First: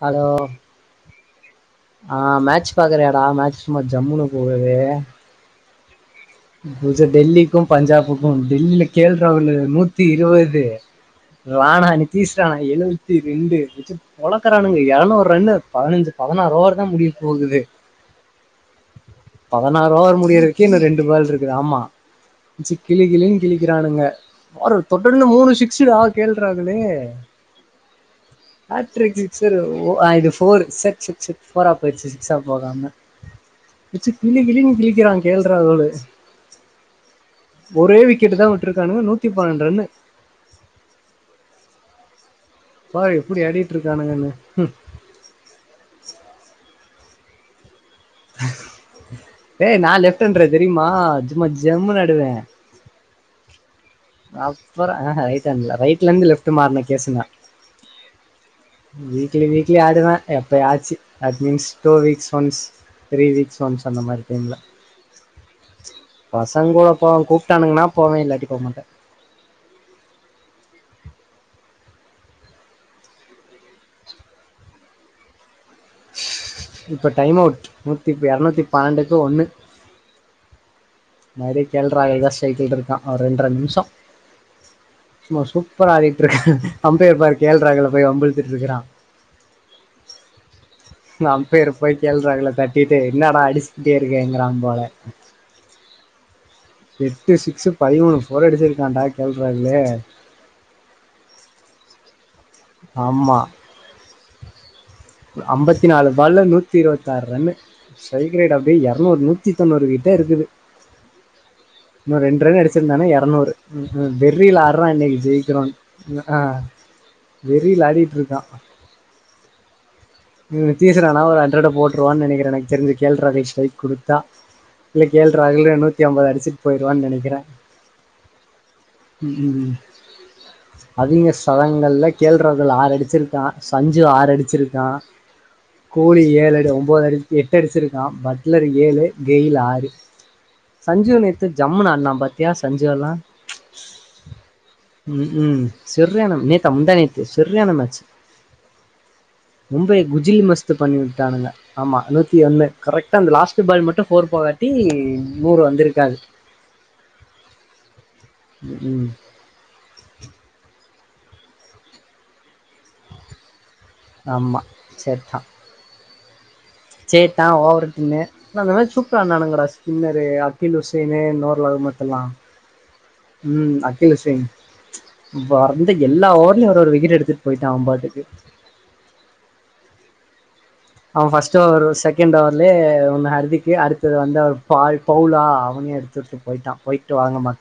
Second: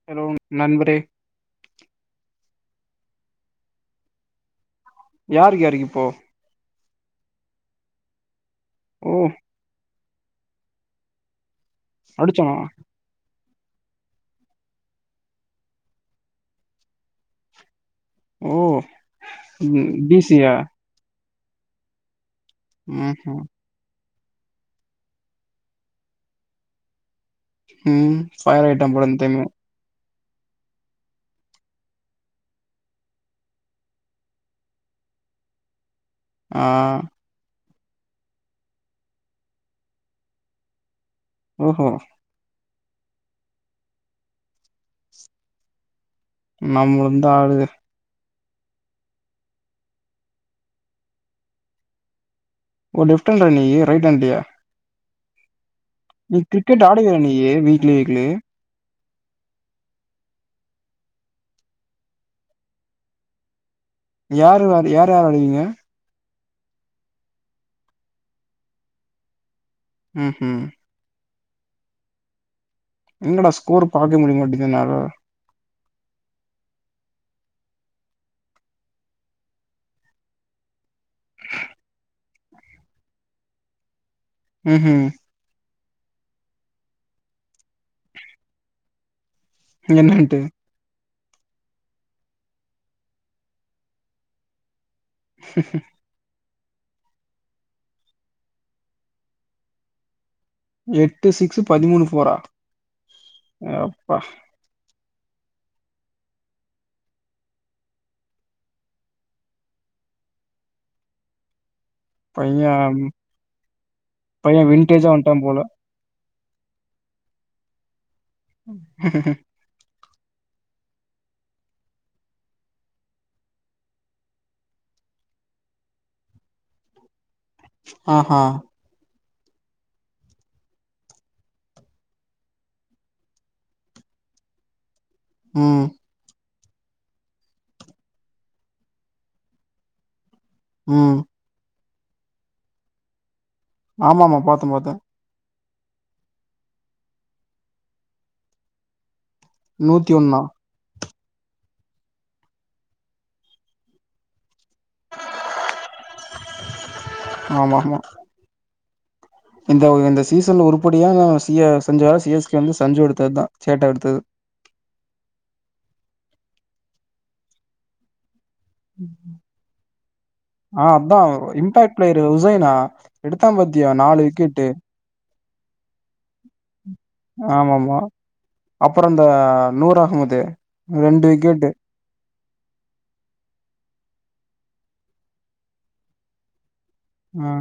Hello ஹ் match பாக்குறியாடா match சும்மா ஜம்முனுக்கு போவுது யார்யரித் போ பூஜை டெல்லிக்கும் பஞ்சாபுக்கும் டெல்லில ஓ கேள்ரா ஒன்னு [unintelligible] [unintelligible] இருபது ரானா அடிச்சனா நீத்தீஸ்றானா எழுவத்தி ரெண்டு வச்சு பொழக்கறானுங்க எரநூறு ரன்னு பதினஞ்சு பதினாறு ஓவர் தா முடிய போகுது ஓ பதனார் ஓவர் பிசியா முடியருக்கே இன்னு ரெண்டு பால் இருக்குது ஆமா ச்சு கிளி ம் கிளின் கிளிக்குறானுங்க பாரு தொடந்து மூணு சிக்ஸுடா கேள் ராகுல்லு ம் ஃபயர் ஆய்ட்டா போல இந்த டைமு ஃபோரு சட்சட்சட் ஃபோரா போயிருச்சு சிக்ஸா போகாம வெச்சு கிளி கிளின் கிளிக்குறா கே எல் ராகுலு ஆ ஒரே விக்கெட்டு தா விட்டிருக்கானுங்க நூத்தி பன்னெண்டு ரன்னு ஓஹோ பாரு எப்புடி ஆடிட்ருக்கானுங்கனு ம் நம்மலுந்த ஆடுது ஏ நா லெப்ட்ஹண்ற தெரியுமா சும்மா ஜம்முனு ஆடுவே ஓ லெஃப்ட்ஹேண்ரா நீய் போய்ட்டுவன்டியா ஆஹா ரைட்ஹேண்ல ரைட் இருந்து நீ லெஃப்ட் மாறுன கிர்க்கெட் கேசு ஆடுவேல நா நீயு வீக்லி வீக்லி வீக்லி வீக்லி ஆடுவே எப்பயாச்சு that means two weeks once three weeks once அந்த மாரி யாருராது யார்ரா விளாடுவீங்க பசங் கூட போவே கூப்ட்டானுங்கன்னா போவே இல்லாட்டி போ மாட்டே ம்ஹும் எங்கடா ஸ்கோரு பாக்கவே முடியமாட்டிக்து என்னால இப்ப டைம் அவுட் நூத்தி இப்ப எரநூத்தி பன்னெண்டுக்கு ஒண்ணு நரி கே எல் ராகுல் ஸ்ரைகுள்ருக்கா ஒரு ரெண்ட்ர நிமஷோ ம்ஹும் பரா ஆடிட்ருக்காங்க அம்பயர் பாரு கே எல் ராகுல்ல போய் வம்புழுத்துட்ருக்கறா என்னன்ட்டு நா அம்பயர போய் கே எல் ராகுல்ல தட்டிட்டு என்னடா அடிச்சுட்டே இருக்கேங்கறா போல எட்டு சிக்ஸு பதிமூணு போரு அடிச்சுருக்கான்டா கே எல் ராகுல்லு எட்டு சிக்ஸு பதிமூணு போரா ஆமா பா அம்பத்தி நாலு பால்ல நூத்தி இருவத்தாறு ரன்னு ஸ்ட்ரைக் ரேட் அப்டியே எரநூறு நூத்தி தொண்ணூறு கிட்ட இருக்குது இன்னு ரெண்டு ரன்னு பைய அடிச்சிருந்தானா எரநூறு ம் ம் பைய வெரில ஆடுறா வின்டேஜா இன்னைக்கு வந்ட்டா போல ஜெய்க்கறோன்னு ஆ வெறீல ஆடிட்ருக் ம் நிதிஷ் ராணா ஒரு ஹண்ரட போட்டுருவான் நெனைக்குறே எனக் தெரிஞ்சு கே எல் ராகுல் ஸ்ட்ரைக் குடுத்தா இல்ல கே எல் ராகுலே நூத்தி அம்பது அடிச்சுட் போய்ருவான் நெனைக்குறே ஆ ஆ ம் ம் ம் அதிக சதங்கள்ல கே எல் ராகுல் ஆறு அடிச்சுருக்கா சஞ்சு ஆறு அடிச்சுருக்கா ம் கூலி ஏழு ஒம்போது அடி எட்டு அடிசுருக்கா பட்லர் ஏழு கெயில் ஆறு ம் சஞ்சிவ் நேத்து ஜம்முனா நா பத்யா சஞ்சு வலாம் ஆமா மா பாத்தே பாத்தே சர்யான நேத்தா முந்தாநேத்து சர்ரியான மேச்சு மும்பை நூத்தி ஒன்னா குஜிலி மஸ்த் பண்ணு ட்டானுக ஆமா நூத்தி ஒண்ணு கரெக்டா அந்த லாஸ்ட் பால் மட்டும் ப்போர் போகாட்டி நூறு வந்திருக்காது ஆமாம்மா ம் இந்த ஒ இந்த சீசன் ஒரு பொடியா சிஅ செஞ்சா சிஎஸ்கே வந்து சஞ்சு எடுத்ததா ஆமா செத்தான் சேட்டான் ஓவருடின்னு ந அந்த மாரி சூப்பரா இருந்தானுங்கடா ஸ்கின்னரு அகில் ஆ அதா உசேனு நூர் இம்பாக்ட் ரஹ்மத் பிளேயர் லாம் உசைனா எடுத்தா உம் பாத்தியா அகில் நாலு உசேன் விக்கெட்டு வந்து எல்லாவோட் ஆமாமா அப்புற அந்த நூர் அஹமத் து அவ ஃபஸ்ட் ஒவர் செகெண்ட லே ஒண்ணு அருதிக்கு அடுத்தது வந்து அவ பால் பவுலா அவனே எடுத்துவச்சுட்டு போய்ட்டா ஆ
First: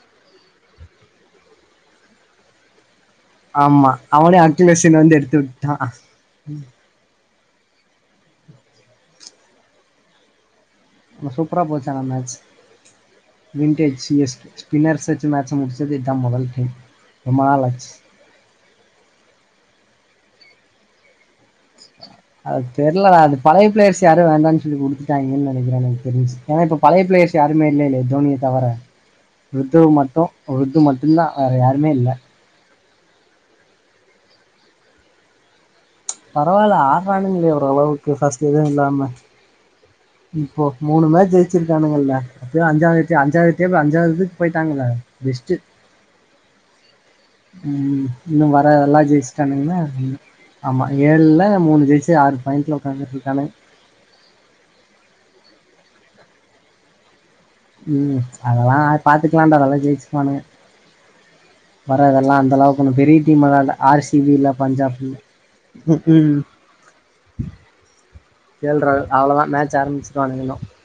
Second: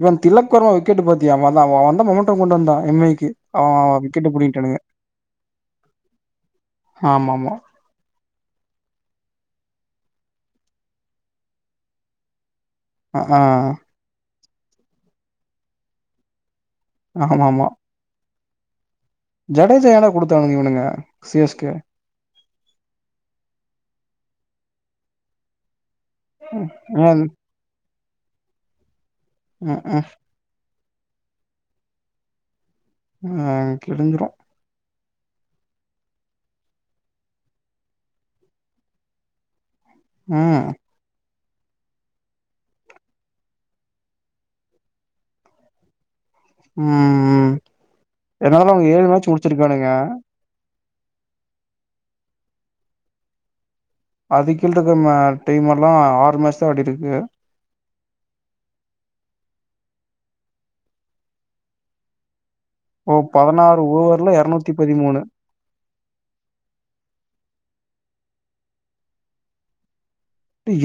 இவன் திலக் வர்மா விக்கெட் பாத்தியா [unintelligible] த மொமன்ட்டோ கொண்டு வந்தா எம் ஐ க்கு அவ ஆமா விக்கெட்ட அவனே புடிங்கிட்டானுங்க அக்கிலேசன் வந்து எடுத்து விட்டா ஆமா ஆமா சூப்பரா போச்சான மேட்ச் ஆ வின்டேஜ் எஸ் ஸ்பின்னர்ஸ் வச்சி மேட்ச் முடிச்சது இதா மொதல் கேம் ஆமா ஆமா ரொம்பனாலாட்ச் ஜடேஜா யான்டா குடுத்தானுங்க இவனுங்க சி எஸ் கே அது தெர்லடா அது பழைய பிளேயர்ஸ் யாரு வேண்டாம்ன் சொல்லி குடுத்துட்டாய்ங்கனு நெனைக்கிறே ஏனா இப்ப பழைய ஏ பிளேயர்ஸ் யாருமே இல்லைலே தோனிய தவற ருத்துவ் ம் மட்டு ருது மட் இல்லா வேற யாருமே இல்ல ஆஹ் கிழிஞ்சிறும் ச் பரவால்ல ஆடுறானுங்களே ஓரளவுக்கு ஃபர்ஸ்ட் எதுவும் இல்லாம இப்போ ம் மூணு மேச் ச்சிருக்கானனுங்கல்ல அப்ப அஞ்சாவ அஞ்சாவதுத்த அஞ்சாவதுக்கு போயிட்டாங்கல பெஸ்டு உம் உம் இன்னும் வர என்னாலும் அவுங்க ஏழு எல்லாம் மேச்சு ஜெயிச்சுட்டானுங்கன்னா, முடுச்சிருக்கானுங்க ஆமா ஏழுல மூணு ஜெயிச்சு ஆறு பாயிண்டல உட்காந்துட்ருக்கானுக அது கீழ் இருக்க ஆஹ் டைம் எல்லாம் ஆறு மேச் தான் ஆடிருக்கு உம் அதெல்லாம் பாத்துக்கலாம்டா அதெல்லாம் ஜெச்சிருவானுங்க வர இதெல்லாம் அந்த அளவுக்கு மூணு ஓ பெரிய டீம் லாம் இல்ல பதினாறு ஆர் சி பி ஓவர்ல இல்ல எரநூத்தி பஞ்சாப்பு பதிமூணு உ உம் கேள்றா அவ்ளோதான் மேட்ச் ஆரம்பிச்சு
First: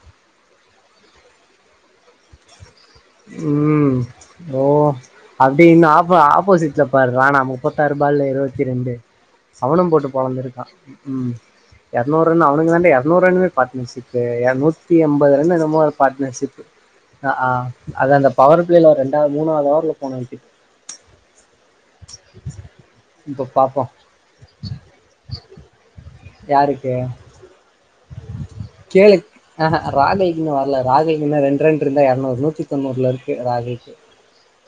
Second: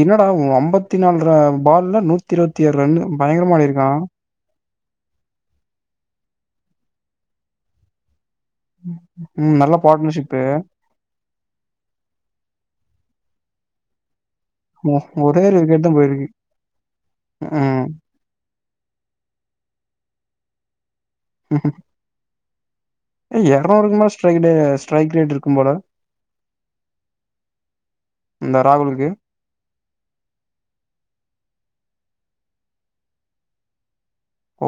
என்னடா உ அம் முப்பத்தி நால்ர பால்ல நூத்தி இருவத் த்தி ஆறு ரன்னு பயங்கரமா ஆடிருக்கா அப்டி இன்னு ஆப்ப ஆப்போசிட்ல பார்றா நா முப்பத்தாறு பால்ல இருவத் ரெண்டு ம் நல்ல சவணம் போட்டு பார்ட்னர்ஷிப்பு பொலந்திருக்கா ம் எரநூறுன் அவனுக்கு வந்து எரநூறு ரன்னுமே பார்ட்னர்ஷிப் தே எ நூத்தி எம்பது ஒரே ரன் என்னமோ விக்கெட் தா ஒரு போயிருக்கு பார்ட்னர்ஷிப்பு அ ஆ ம் அது அந்த பவர் பிளேல ஒரு ரெண்டா மூணாவது அவர்ல போன [unintelligible] [inaudible] [unintelligible] பார்ப்போம் எரநூறுக்குமா ஸ்டைடு ஸ்ட்ரைக் ரேட் இருக்கும் போல யாருக்கு இந்த ராகுலுக்கு கேளு ஆஹ ராகுல்க்கு இன்னு வரல ராகுல்க்கு இன்னு ரெண்டு ரன் ருந்தா எரநூறு நூத்தி தொண்ணூறுல இருக்கு ராகேஷு ஓ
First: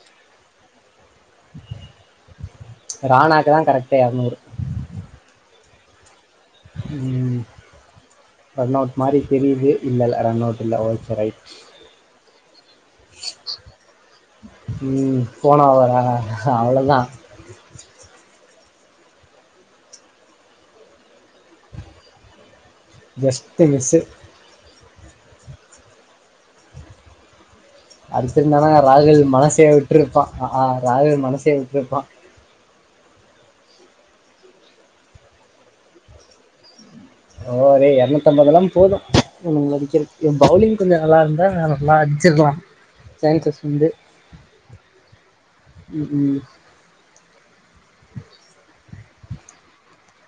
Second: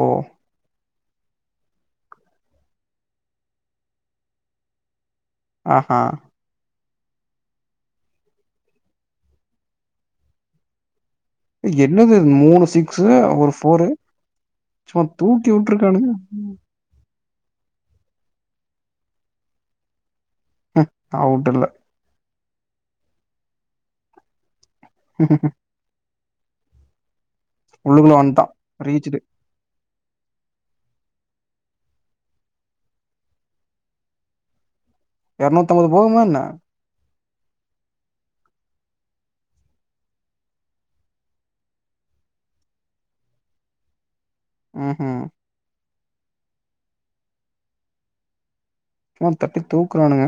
ராணாக்குதா கரெக்ட்டு எரநூறு ஆஹா உம் ரன் அவுட் மாரி தெரியுது இல்லல ரன் அவுட் இல்ல ஓக் ரைட் என்னது மூணு சிக்ஸு ஒரு போரு சும்மா ம் தூக்கி போன ஓவரா விட்ருக்கானுங்க அவ்வளவுதான் ம் அவுட்டு இல்ல ஜஸ்ட் மிஸ்ஸு [inaudible] உள்ளுக்குள்ள வந்ட்டா அடிச்சுருந்தானா ரீச்டு ராகுல் மனசே விட் விட்ருப்பான் ஆ ராகுல் மனசே விட்ருப்பான் எரநூத்தம்பது போகுமா என்ன ஓரே எரநூத்தம்பது எல்லா போதும் அடிக்கிறக்கு பவுலிங் கொஞ்சோ நல்லா இருந்தா நல்லா அடிச்சிருக்லா சான்சஸ் வந்து ஹ்ம் ம் ம் சும்மா தட்டி தூக்குறானுங்க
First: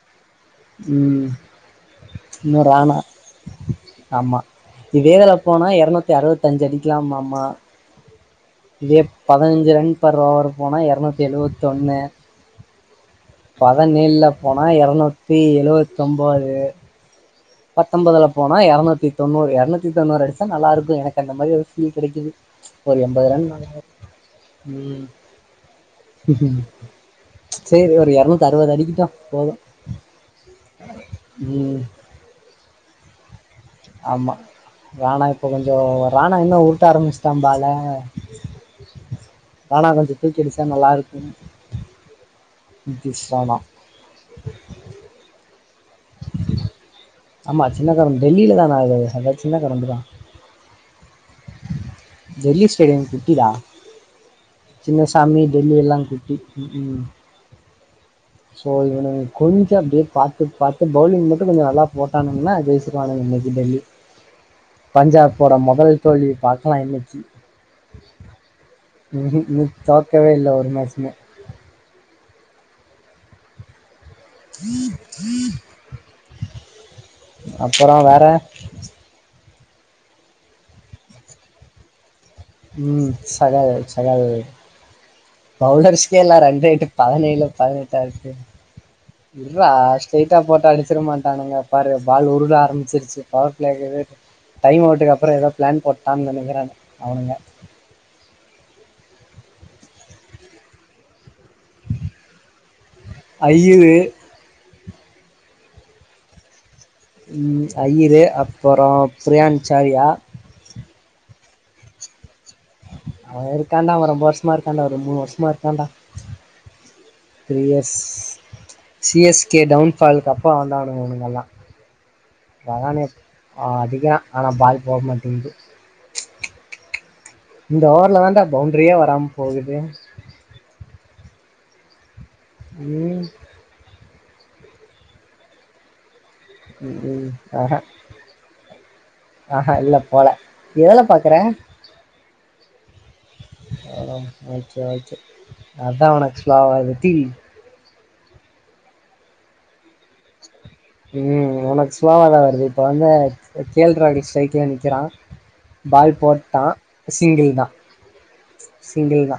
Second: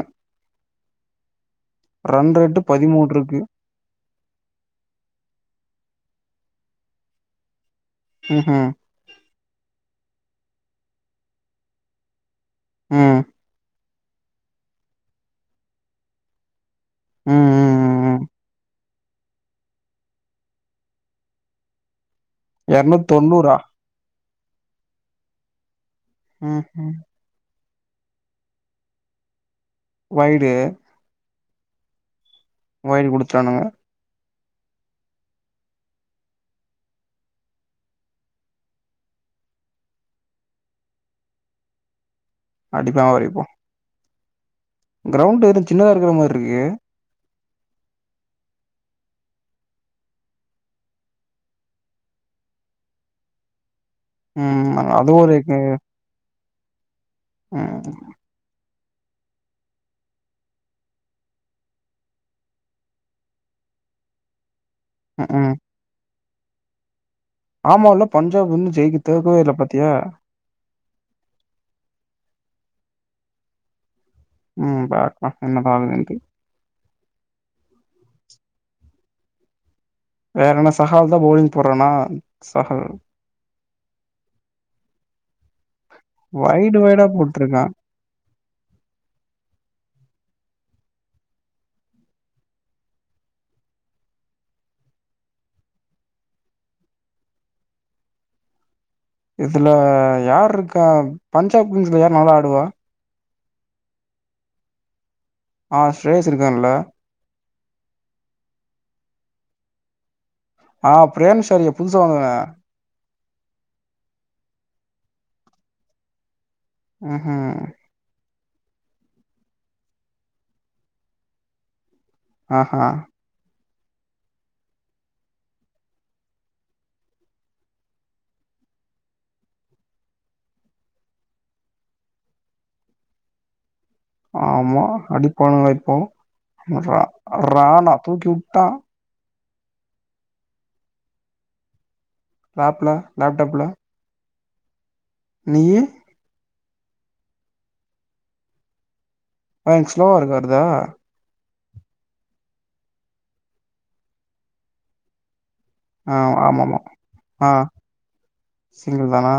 ம் ரன் ரேட்டு பதிமூன்றுக்கு ஆமா இதே வேல போனா எரநூத்தி அறுபத்தஞ்சு அடிக்கலாம்மாமா உம் உம் பதினஞ்சு ரன் பர் ஓவர் போனா எரநூத்தி எழுவத்தொன்னு ம் அதா நீள்ல போனா எரநூத்தி எழுவத்தொம்பது ம் ம் ம் பத்தொன்பதுல போனா எரநூத் தி தொண்ணூறு எர்நூத்தி தொண்ணூறு அடிச்சா நல்லாருக்கு எனக்கு அந்தமாரி ஃபீல் கெடைக்குது எரநூத் தொண்ணூறா ம் ஹூம் ஹும். சேரி ஒரு எரநூத்தறுவது அடிக்கிட்டு போது ஒயிடு நோவைல் குடுத்தானுக. ஆமா ராணா இப்ப கொஞ்சோ ராணா இன்னு உருட்ட ஆரம்பிச்சிட்டா பால ராணா கொஞ்சோ தூக்கி அடிச்சா நல்லா இருக்கும் நித்திஷ் ராணா. க்ரௌண்ட் எது சின்னதா இருக்கற மார்ருக்கு. ஆமா சின்ன கரண் டெல்லில தா [unintelligible] அதா சின்ன கரண்டுதா டெல்லி ஸ்டேடியம் குட்டிடா. ம் அது ஒரு ம் ம்ஹூ ஷோ இவனுங்க கொஞ்சோ அப்டியே பாத்து பாத்து ஃபௌவுலிங் மட்டு கொஞ்சோ நல்லா போட்டானுங்கன்னா ஜெயிச்சிருவானுங்க இன்னக்கி டெல்லி. ம் ம் பஞ்சாப்போட மொதல் தோல்விய பாக்கலா இன்னக்கி ஆமால்ல பஞ்சாப் இன்னு ஜெயிக் தோக்கவே இல்ல பாத்தியா. மோ ம் பாக்லா என்னதா ஆகுதுண்ட்டு. அப்பறோ வேற வேற என்ன சஹால் தா ஃபௌவுலிங் போட்றானா சஹல் ம் சகாயொ சகாயொ பவுடர் ஸ்கேலா வைடு ரெண்டேட்டு வைடா பதினேழு போட்ருக்கா பதினெட்டா இருக்கு இர்ரா ஸ்ரெய்டா போட்டா அடிச்சிட மாட்டானுங்க பாரு பால் உருள ஆரம்பிச்சிருச்சு பவர் பிளேக்கு டைம் அவுட்டுக்கு அப்புறொ ஏதோ பிளான் போட்டான்னு நினைக்கிறே அவனுங்க இதுல யார் இருக்கா பஞ்சாப் டீம்ல யார் நல்லா ஆடுவா ஐய்யுரு ஆஹ் சுரேஸ் இருக்கான்ல ம் ஐயிரு அப்புறொ பிரயான்ச்சாரியா ஆஹ் பிரியன்ச்சாரியா புதுசா வந்தவ அவ இருக்காண்டா ரொம்ப வருஷமா இருக்காண்டா ஒரு மூணு வருஷமா இருக்காண்டா ம்ஹம் சிஎஸ்கே டவுன்ஃபாலுக்கு அப்பொ வந்தவனுகெல்லாம் ஆஹா வாவனேஷ் ஆ அடிக்குறான் ஆனா பால் போ மாட்டீங்குது இந்த ஓவர்லதான்டா பவுண்டரியே வராம போகுது ம் ஆமா அடி பானுங்ளா இப்போ ம், ர ம். ராணா தூக்கிவுட்டா ஆஹ இல்ல போல எதல பாக்கற லேப்ல லேப்டாப்ல ஓக்கே ஓக் நீயி அதா உனக் ஸ் பார்வதி ப்ப என்க் ஸ்லோவர்க் வர்தா உம் உனக்கு ஸ்லோவாதா வருது இப்ப வந்து க கே எல் ராகுலு ஸ்ட்ரைக்ல நிக்கிறா பால் ஆ போட்டா ஆமாமா ஆ சிங்கிள் தா சி சிங்கிள் தா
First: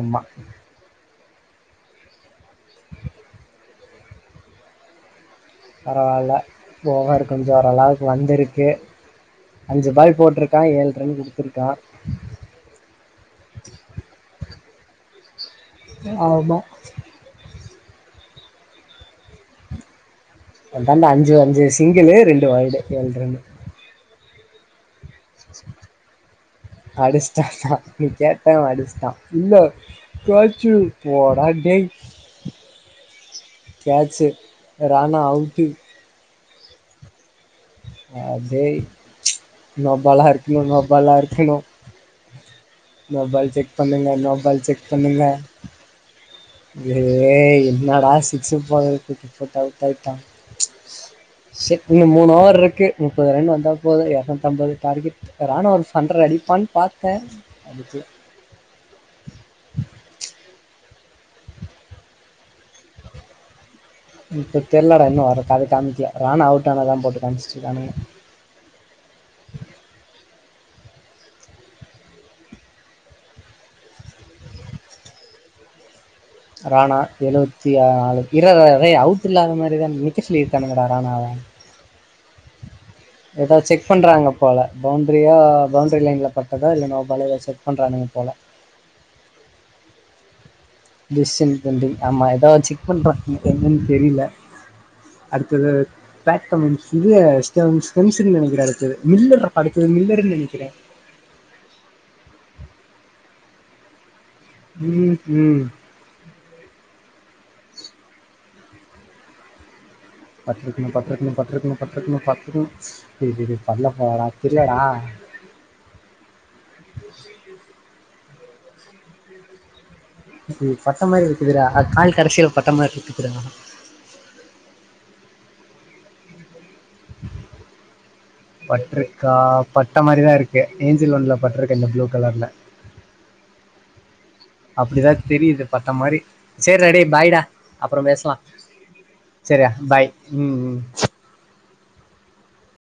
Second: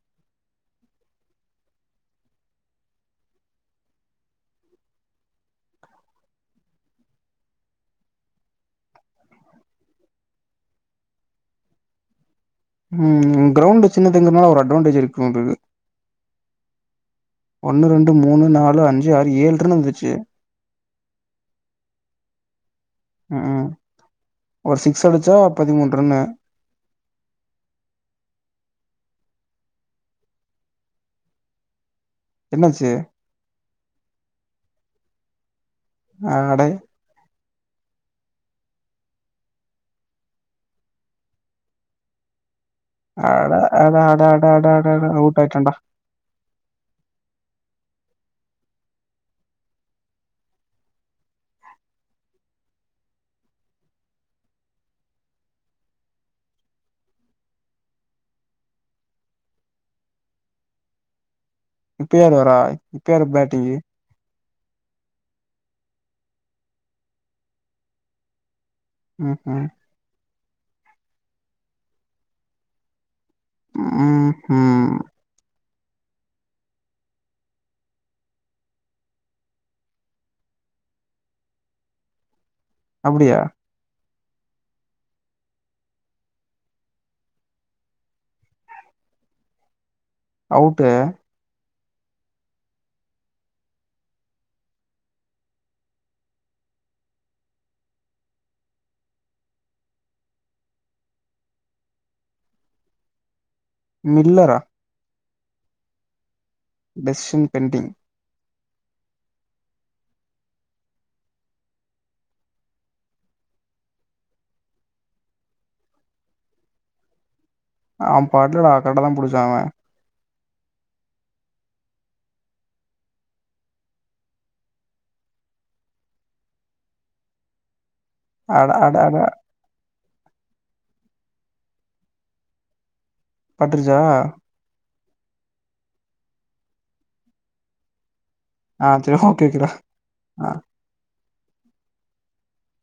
ஆமா பரவால்ல யோகார் கொஞ்ச ஒரளவுக்கு வந்திருக்கு அஞ்சு பால் போட்ருக்கா ஏழ் ரன் குடுத்துருக்கா ம் ம் கிரௌண்டு சின்னதுங்றனால ஒரு அட்வான்டேஜ் இருக் [unintelligible] எ ஆமா ஒன்னு ரெண்டு மூணு நாலு அஞ்சு ஆறு ஏழ் ரன்னு வந்துருச்சு அதான்டா அஞ்சு அஞ்சு சிங்கிளு ரெண்டு வய்டு ஏழ் ரன்னு ம் ஒரு சிக் அடிச்டாண்டா நீ கேட்ட அவ அடிச்ட்டா இல்ல கேச்சு போடா டேய் என்னாச்சு கேச்சு ராணா அவு கி அட அ டேய் ச் நோபாலா இருக்கணு நோபாலா இருக்கணு மொபைல் அட செக் அட பண்ணுங்க அட அட மொபைல் அட அட செக் அட பண்ணிங்க அவுட் ஆயிட்டான்டா ஏய் என்னடா சிக்ஸ் ஃபோராவ தூக்கி போட்டு அவுட் ஆயிட்டா. ப்ச் இசெக் இன்னு மூணு ஓவர் ட்ரக்கு முப்பது ரன் வந்தால் போது எர்நூத்தம்பது டார்கெட் ராணா ஒரு ஹண்ரட் அடிப்பான் பாத்தே அடிக்கில இப்ப யாரு வரா இப்ப யாரு பேட்டிங்கி இப்ப தெர்லடா இன்னு வர அத காமிக்கல ராணா அவுட்டானததா போட்டு காமிச்சிட்ருக்கானுங்க உம் ஹூ உம் ஹூ ராணா எழுவத்தி ஆ நாலு இர்ரா இரா ரே அவுட் இல்லாத மாரிதா நிக்க சொல்லி இருக்கானுங்கடா ராணாவ அப்டியா ஏதோ செக் பண்றாங்கப் போல பவுண்ட்ரியா பவுண்ட்ரி லைன்ல பட்டதா இல்ல நோ பாலா எதா செக் பண்றானுங்க போல. அவுட்டு தம்பி ஆமா ஏதோ செக் பண்றாங்க என்னன்னு தெரில அடுத்தது பேக் பன் இது [unintelligible] மில்லர் அடுத்தது மில்லருன்னு நினைக்கிறே மில்லரா உம் டெஸ்ஷன் பென்டிங் பட்ருக்ணு பட்ருக்ணு பட்ருக்ணு பட்ருக்ணு பட்ருக்ணு ஏஏ பட்ல பா தெர்லடா அவ பாட்டல‌ ஆக்கட்ட தா புடிச்சாங்க இப்ப பட்ட மாரி இருக்குதுடா கால் கடைசில பட்ட மாரி இருக்குதுடா அட அட அட பட்ருக்கா ப பட்ட மாரிதா இருக்கு ஏஞ்சில் ஒன்ல பட்ருக்கு இந்த ப்ளூ கலர்ல பட்ருச்சா அப்டிதா தெரியுது பட்ட மாரி சேரிடா டேய் பாய்டா அப்றோ பேஸ்லா ஆ சரி ஓகே ஓகேடா சரிடா பாய் ஆ ம் ம்